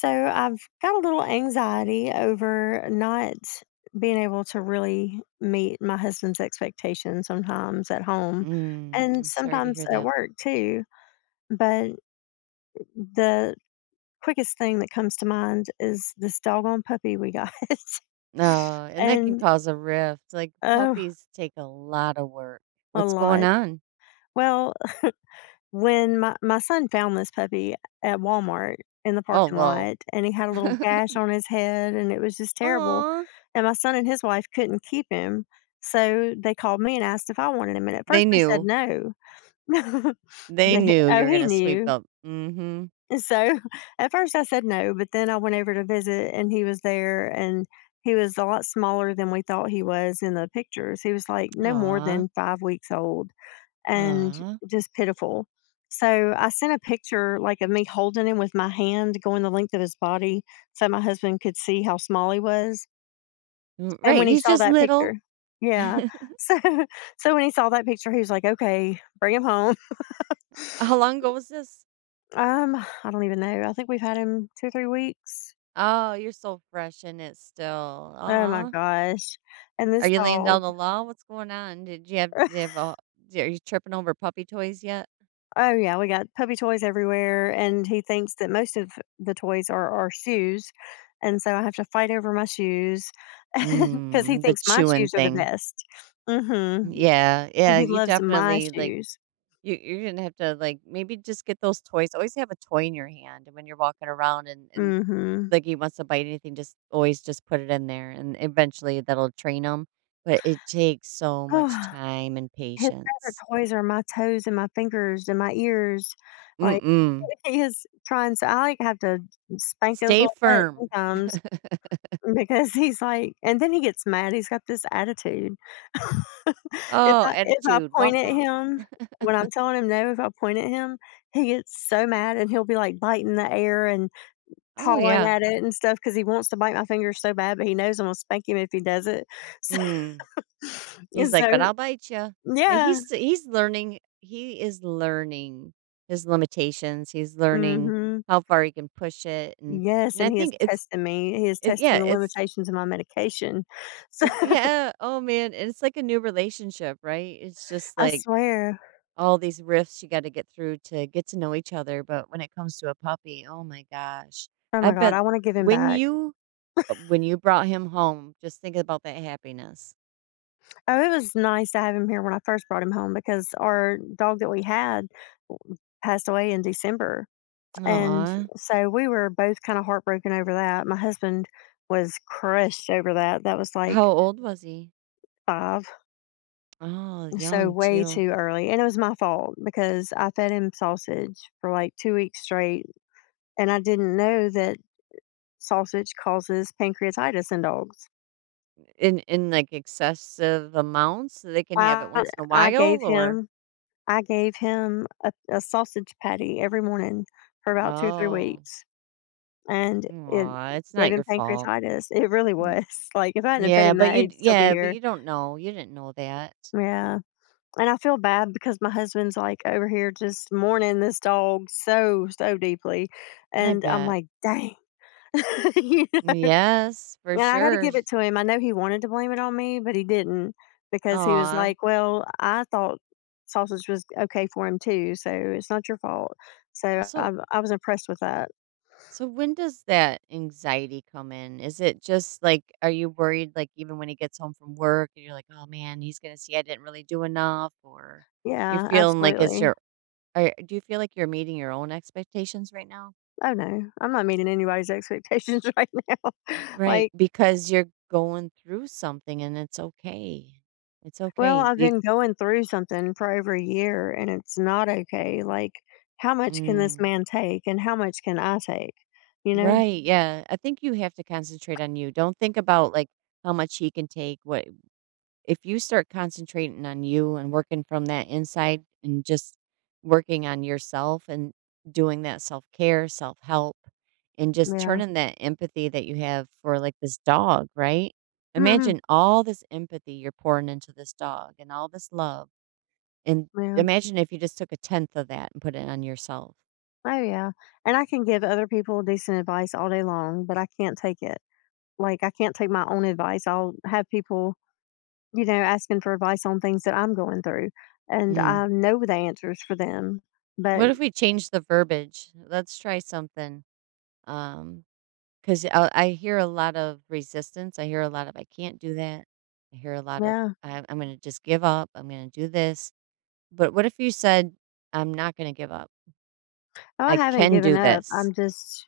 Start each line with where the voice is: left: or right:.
left: So I've got a little anxiety over not being able to really meet my husband's expectations sometimes at home
right: Mm,
left: and
right: I'm sorry to
left: sometimes
right: hear
left: at
right: that.
left: work too. But the quickest thing that comes to mind is this doggone puppy we got.
right: No, and that can
left: And
right: cause a rift. Like
left: oh,
right: puppies take a lot of work.
left: a
right: What's going
left: lot.
right: on?
left: Well, when my son found this puppy at Walmart in the
right: Oh
left: parking
right: well.
left: lot, and he had a little gash on his head, and it was just terrible,
right: Aw.
left: and my son and his wife couldn't keep him, so they called me and asked if I wanted him, and at
right: They
left: first we said
right: knew.
left: no.
right: They
left: They
right: knew you
left: oh,
right: were
left: he
right: gonna sweep
left: knew.
right: up. Mm-hmm.
left: And so, at first I said no, but then I went over to visit, and he was there, and he was a lot smaller than we thought he was in the pictures. He was, like, no more
right: Aw.
left: than 5 weeks old and
right: Aw.
left: just pitiful. So I sent a picture like of me holding him with my hand going the length of his body so my husband could see how small he was.
right: R-
left: And when
right: Right.
left: he
right: He's
left: saw
right: just
left: that
right: little.
left: picture, yeah. So so when he saw that picture, he was like, "Okay, bring him home."
right: How long ago was this?
left: Um, I don't even know. I think we've had him 2 or 3 weeks.
right: Oh, you're so fresh in it still.
left: Oh my
right: Aw.
left: gosh. And
right: Are
left: this
right: you laying
left: dog
right: down the law? What's going on? Did you have a, Are you tripping over puppy toys yet?
left: oh, yeah, we got puppy toys everywhere, and he thinks that most of the toys are shoes, and so I have to fight over my shoes because he
right: Mm, the
left: thinks my
right: chewing
left: shoes are the
right: thing.
left: best. Mhm,
right: Yeah,
left: and
right: yeah,
left: he
right: you
left: loves my
right: definitely, like,
left: shoes.
right: you're gonna have to, like, maybe just get those toys, always have a toy in your hand and when you're walking around and
left: Mhm.
right: like, he wants to bite anything, just always just put it in there, and eventually that'll train him, but it takes so much time and
left: His favorite
right: patience.
left: toys are my toes and my fingers and my ears, like,
right: Mm-mm.
left: he is trying so I, like, have to spank his
right: Stay
left: little butt
right: firm.
left: sometimes. Because he's like and then he gets mad, he's got this attitude. If
right: Oh,
left: I if I
right: attitude,
left: point
right: walk
left: at
right: off.
left: him when I'm telling him no, if I point at him, he gets so mad and he'll be, like, biting the air and
right: Oh,
left: pawing
right: yeah.
left: at it and stuff because he wants to bite my finger so bad, but he knows I'm gonna spank him if he does it.
right: Mm.
left: So
right: He's like, "But
left: so
right: I'll bite you. Yeah,
left: yeah.
right: he is learning his limitations, he's learning
left: Mhm.
right: how far he can push it, and
left: Yes,
right: and
left: and
right: I
left: he is
right: think it's
left: testing me. He is
right: it yeah,
left: testing the limitations of my medication. So
right: it's yeah, oh, man, and it's like a new relationship, right? It's just
left: I
right: like
left: swear.
right: all these rifts you gotta get through to get to know each other, but when it comes to a puppy, oh my gosh.
left: Oh
right: I
left: my god,
right: bet
left: I wanna give him
right: when
left: back.
right: you when you brought him home, just think about that happiness.
left: Oh, it was nice to have him here when I first brought him home because our dog that we had w- passed away in December. And
right: Aw.
left: so we were both kind of heartbroken over that. My husband was crushed over that. That was like
right: How old was he?
left: five,
right: Oh,
left: so
right: young
left: way
right: too.
left: too early. And it was my fault because I fed him sausage for like 2 weeks straight. And I didn't know that sausage causes pancreatitis in dogs.
right: In like excessive amounts, so they can have it
left: I,
right: once in a
left: I gave
right: while or
left: him I gave him a sausage patty every morning for about two or three
right: oh,
left: weeks, and it
right: aw, it's
left: gave
right: not
left: him
right: your fault.
left: pancreatitis. It really
right: Mm,
left: was like if I hadn't fed him that, he'd still be
right: But
left: here.
right: you don't know. You didn't know that.
left: Yeah, and I feel bad because my husband's like over here just mourning this dog so so deeply,
right: I
left: and I'm
right: bet.
left: like, dang.
right: Yes, for
left: And I gotta
right: sure.
left: give it to him. I know he wanted to blame it on me, but he didn't because he was
right: Aw.
left: like, "Well, I thought sausage was okay for him too, so it's not your fault." So I
right: So
left: I was impressed with that.
right: so when does that anxiety come in? Is it just like are you worried like even when he gets home from work and you're like, "Oh man, he's going to see I didn't really do enough," or you're
left: Yeah,
right: feeling like it's
left: absolutely.
right: your. Or do you feel like you're meeting your own expectations right now?
left: Oh, no. I'm not meeting anybody's expectations right now.
right: Right,
left: Like,
right: because you're going through something and it's okay. It's
left: "Well,
right: okay.
left: I've been going through something for over a year, and it's not okay. Like, how much can this
right: Mm,
left: man take, and how much can I take?" You know?
right: right, yeah, I think you have to concentrate on you. Don't think about like how much he can take, what if you start concentrating on you and working from that inside and just working on yourself and doing that self care, self help, and just
left: Yeah.
right: turning that empathy that you have for like this dog, right? Imagine all this empathy you're pouring into this dog and all this love. And
left: Yeah.
right: imagine if you just took a tenth of that and put it on yourself.
left: Oh, yeah. And I can give other people decent advice all day long, but I can't take it. Like, I can't take my own advice. I'll have people, asking for advice on things that I'm going through, and
right: Mm.
left: I know the answers for them. But
right: What if we change the verbiage? Let's try something. Um, 'Cause I hear a lot of resistance, I hear a lot of, "I can't do that." I hear a lot of,
left: yeah,
right: "I'm gonna just give up, I'm gonna do this." But what if you said, "I'm not gonna give up.
left: no, I
right: I
left: haven't
right: can
left: given
right: do
left: up.
right: this.
left: I'm just,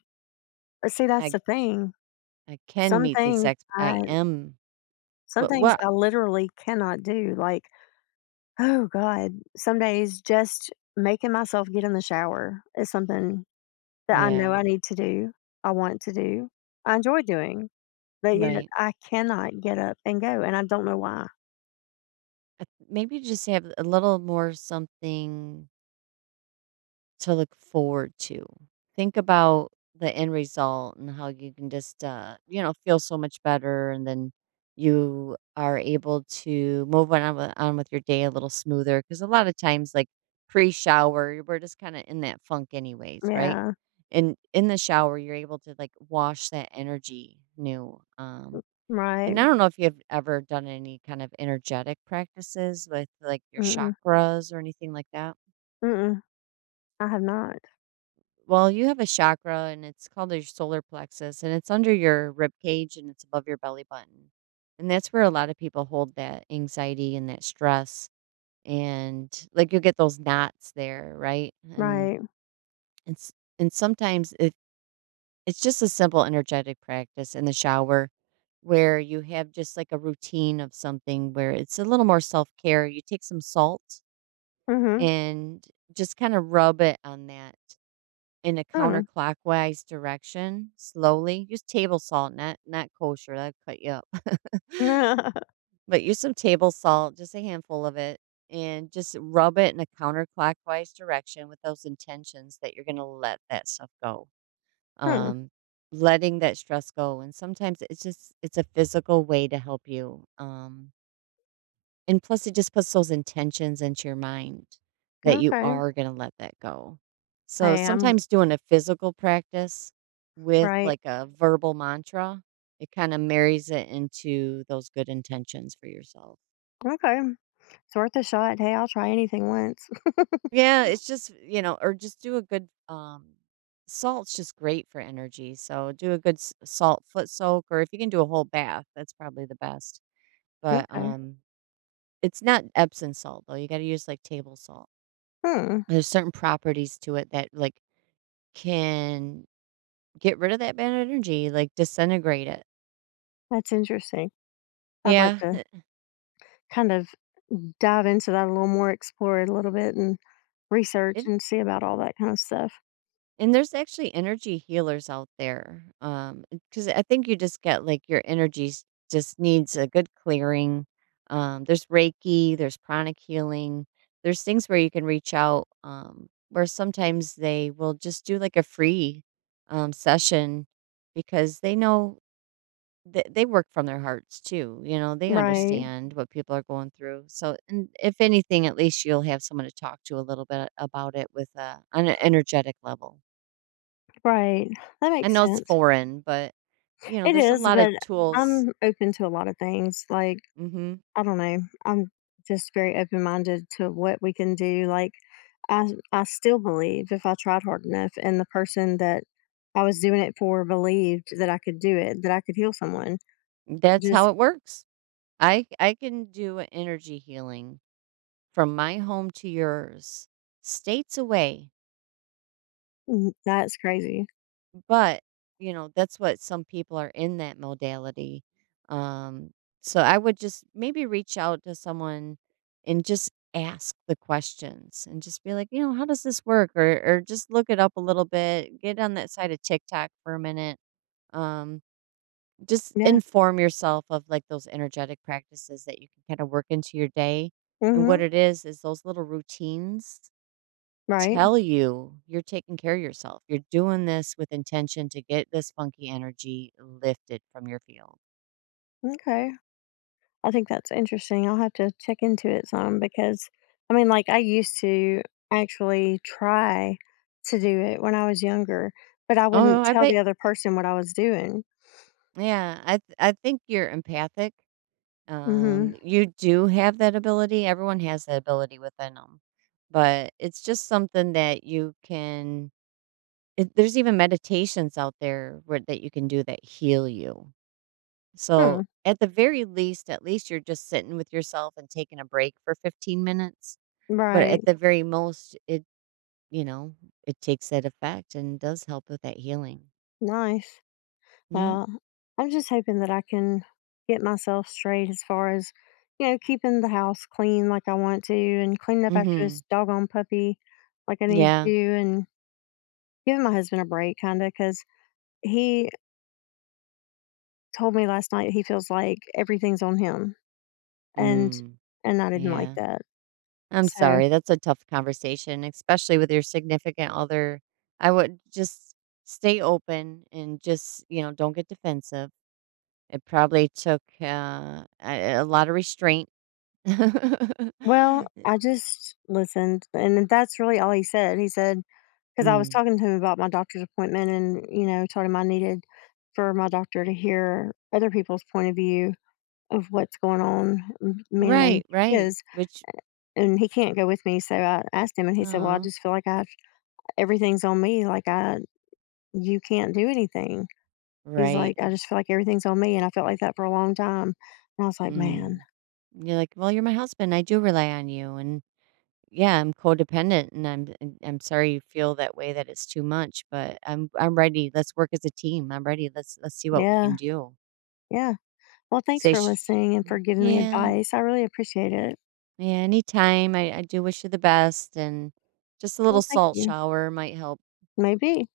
left: see, that's
right: I
left: the thing.
right: I can
left: Some
right: meet these
left: things
right: ex
left: I,
right: I am"
left: some
right: what
left: things
right: what
left: I literally cannot do. Like, oh God, some days just making myself get in the shower is something that I know
right: Yeah,
left: I need to do, I want to do, I enjoy doing, but yet
right: right.
left: I cannot get up and go, and I don't know why.
right: Maybe just have a little more something to look forward to. Think about the end result and how you can just, you know, feel so much better. And then you are able to move on with your day a little smoother. Cause a lot of times, like pre shower, we're just kind of in that funk, anyways, right?
left: Yeah,
right: And in the shower, you're able to like wash that energy new.
left: right.
right: And I don't know if you've ever done any kind of energetic practices with like your
left: Mm-mm,
right: chakras or anything like that.
left: mm-mm, I have not.
right: Well, you have a chakra and it's called your solar plexus and it's under your rib cage and it's above your belly button. And that's where a lot of people hold that anxiety and that stress and like you'll get those knots there, right? And
left: Right.
right: it's and sometimes it it's just a simple energetic practice in the shower where you have just like a routine of something where it's a little more self-care. You take some salt
left: Mhm,
right: and just kind of rub it on that in a
left: mm.
right: counterclockwise direction slowly. Use table salt, not kosher, that'd cut you up. But use some table salt, just a handful of it, and just rub it in a counterclockwise direction with those intentions that you're gonna let that stuff go.
left: Hmm,
right: Um, Letting that stress go, and sometimes it's just it's a physical way to help you, and plus, it just puts those intentions into your mind that you
left: okay.
right: are going to let that go. So
left: Hey, I'm
right: sometimes doing a physical practice with
left: right.
right: like a verbal mantra, it kind of marries it into those good intentions for yourself.
left: Okay, it's worth a shot. Hey, I'll try anything once.
right: Yeah, it's just, you know, or just do a good salt's just great for energy. So do a good s- salt foot soak or if you can do a whole bath, that's probably the best. But
left: Okay.
right: um it's not Epsom salt though. You got to use like table salt.
left: Hmm,
right: There's certain properties to it that, like, can get rid of that bad energy, like, disintegrate it.
left: that's interesting. I'd like
right: Yeah,
left: to
right: it
left: kind of dive into that a little more, explore it a little bit and research
right: it
left: and see about all that kind of stuff.
right: and there's actually energy healers out there, because I think you just get, like, your energies just needs a good clearing. There's Reiki, there's pranic healing. There's things where you can reach out, where sometimes they will just do, like, a free, session because they know Th they work from their hearts too, you know, they
left: Right,
right: understand what people are going through, so and if anything, at least you'll have someone to talk to a little bit about it with a on an energetic level.
left: right. That
right: I
left: makes
right: know it's
left: sense.
right: foreign, but, you know,
left: It
right: there's a
left: is,
right: lot of
left: but
right: tools.
left: I'm open to a lot of things. Like,
right: Mhm.
left: I don't know. I'm just very open minded to what we can do. Like, I still believe if I tried hard enough and the person that I was doing it for believed that I could do it, that I could heal someone.
right: That's
left: Just
right: how it works. I can do energy healing from my home to yours, states away.
left: mm, that's crazy.
right: But, you know, that's what some people are in that modality. Um, so I would just maybe reach out to someone and just ask the questions and just be like, you know, how does this work? Or just look it up a little bit, get on that side of TikTok for a minute. Um, just
left: Yeah.
right: inform yourself of like those energetic practices that you can kind of work into your day. And
left: Mm-hmm.
right: what it is those little routines
left: Right.
right: tell you you're taking care of yourself. You're doing this with intention to get this funky energy lifted from your field.
left: Okay. I think that's interesting. I'll have to check into it some because I mean, like, I used to actually try to do it when I was younger, but I
right: Oh,
left: wouldn't
right: I
left: tell
right: bet.
left: the other person what I was doing.
right: Yeah, I think you're empathic.
left: Mm-hmm.
right: You do have that ability. Everyone has that ability within them, but it's just something that you can. It, there's even meditations out there where, that you can do that heal you. So
left: Hmm.
right: at the very least, at least you're just sitting with yourself and taking a break for 15 minutes. But
left: Right.
right: at the very most, you know, it takes that effect and does help with that healing.
left: Nice.
right: Yep.
left: Well, I'm just hoping that I can get myself straight as far as, you know, keeping the house clean like I want to and cleaning up after this
right: Mhm.
left: doggone puppy like I need to
right: Yeah.
left: and giving my husband a break, kind of, because he told me last night he feels like everything's on him, and
right: Mm.
left: I didn't like
right: Yeah.
left: that.
right: I'm
left: So,
right: sorry, that's a tough conversation, especially with your significant other. I would just stay open and just, you know, don't get defensive. It probably took a lot of restraint.
left: well, I just listened, and that's really all he said. He said because I was
right: mm.
left: talking to him about my doctor's appointment, and you know, told him I needed for my doctor to hear other people's point of view of what's going on, m- mainly
right: Right, right.
left: his.
right: Which,
left: And he can't go with me, so I asked him, and he said, "Well, I
right: oh,
left: just feel like I everything's on me. Like I, you can't do anything." He's like,
right: right.
left: "I just feel like everything's on me," and I felt like that for a long time, and I was like, "Man,
right: Mm. You're like, "Well, you're my husband, I do rely on you, and yeah, I'm codependent, and I'm sorry you feel that way that it's too much, but I'm ready, let's work as a team, I'm ready, let's see what we
left: yeah,
right: can do."
left: yeah." Well, thanks
right: Say
left: for
right: sh
left: listening and for giving me
right: Yeah,
left: advice. I really appreciate it.
right: yeah, anytime, I do wish you the best, and just a little
left: Well, thank
right: salt
left: you.
right: shower might help.
left: Maybe.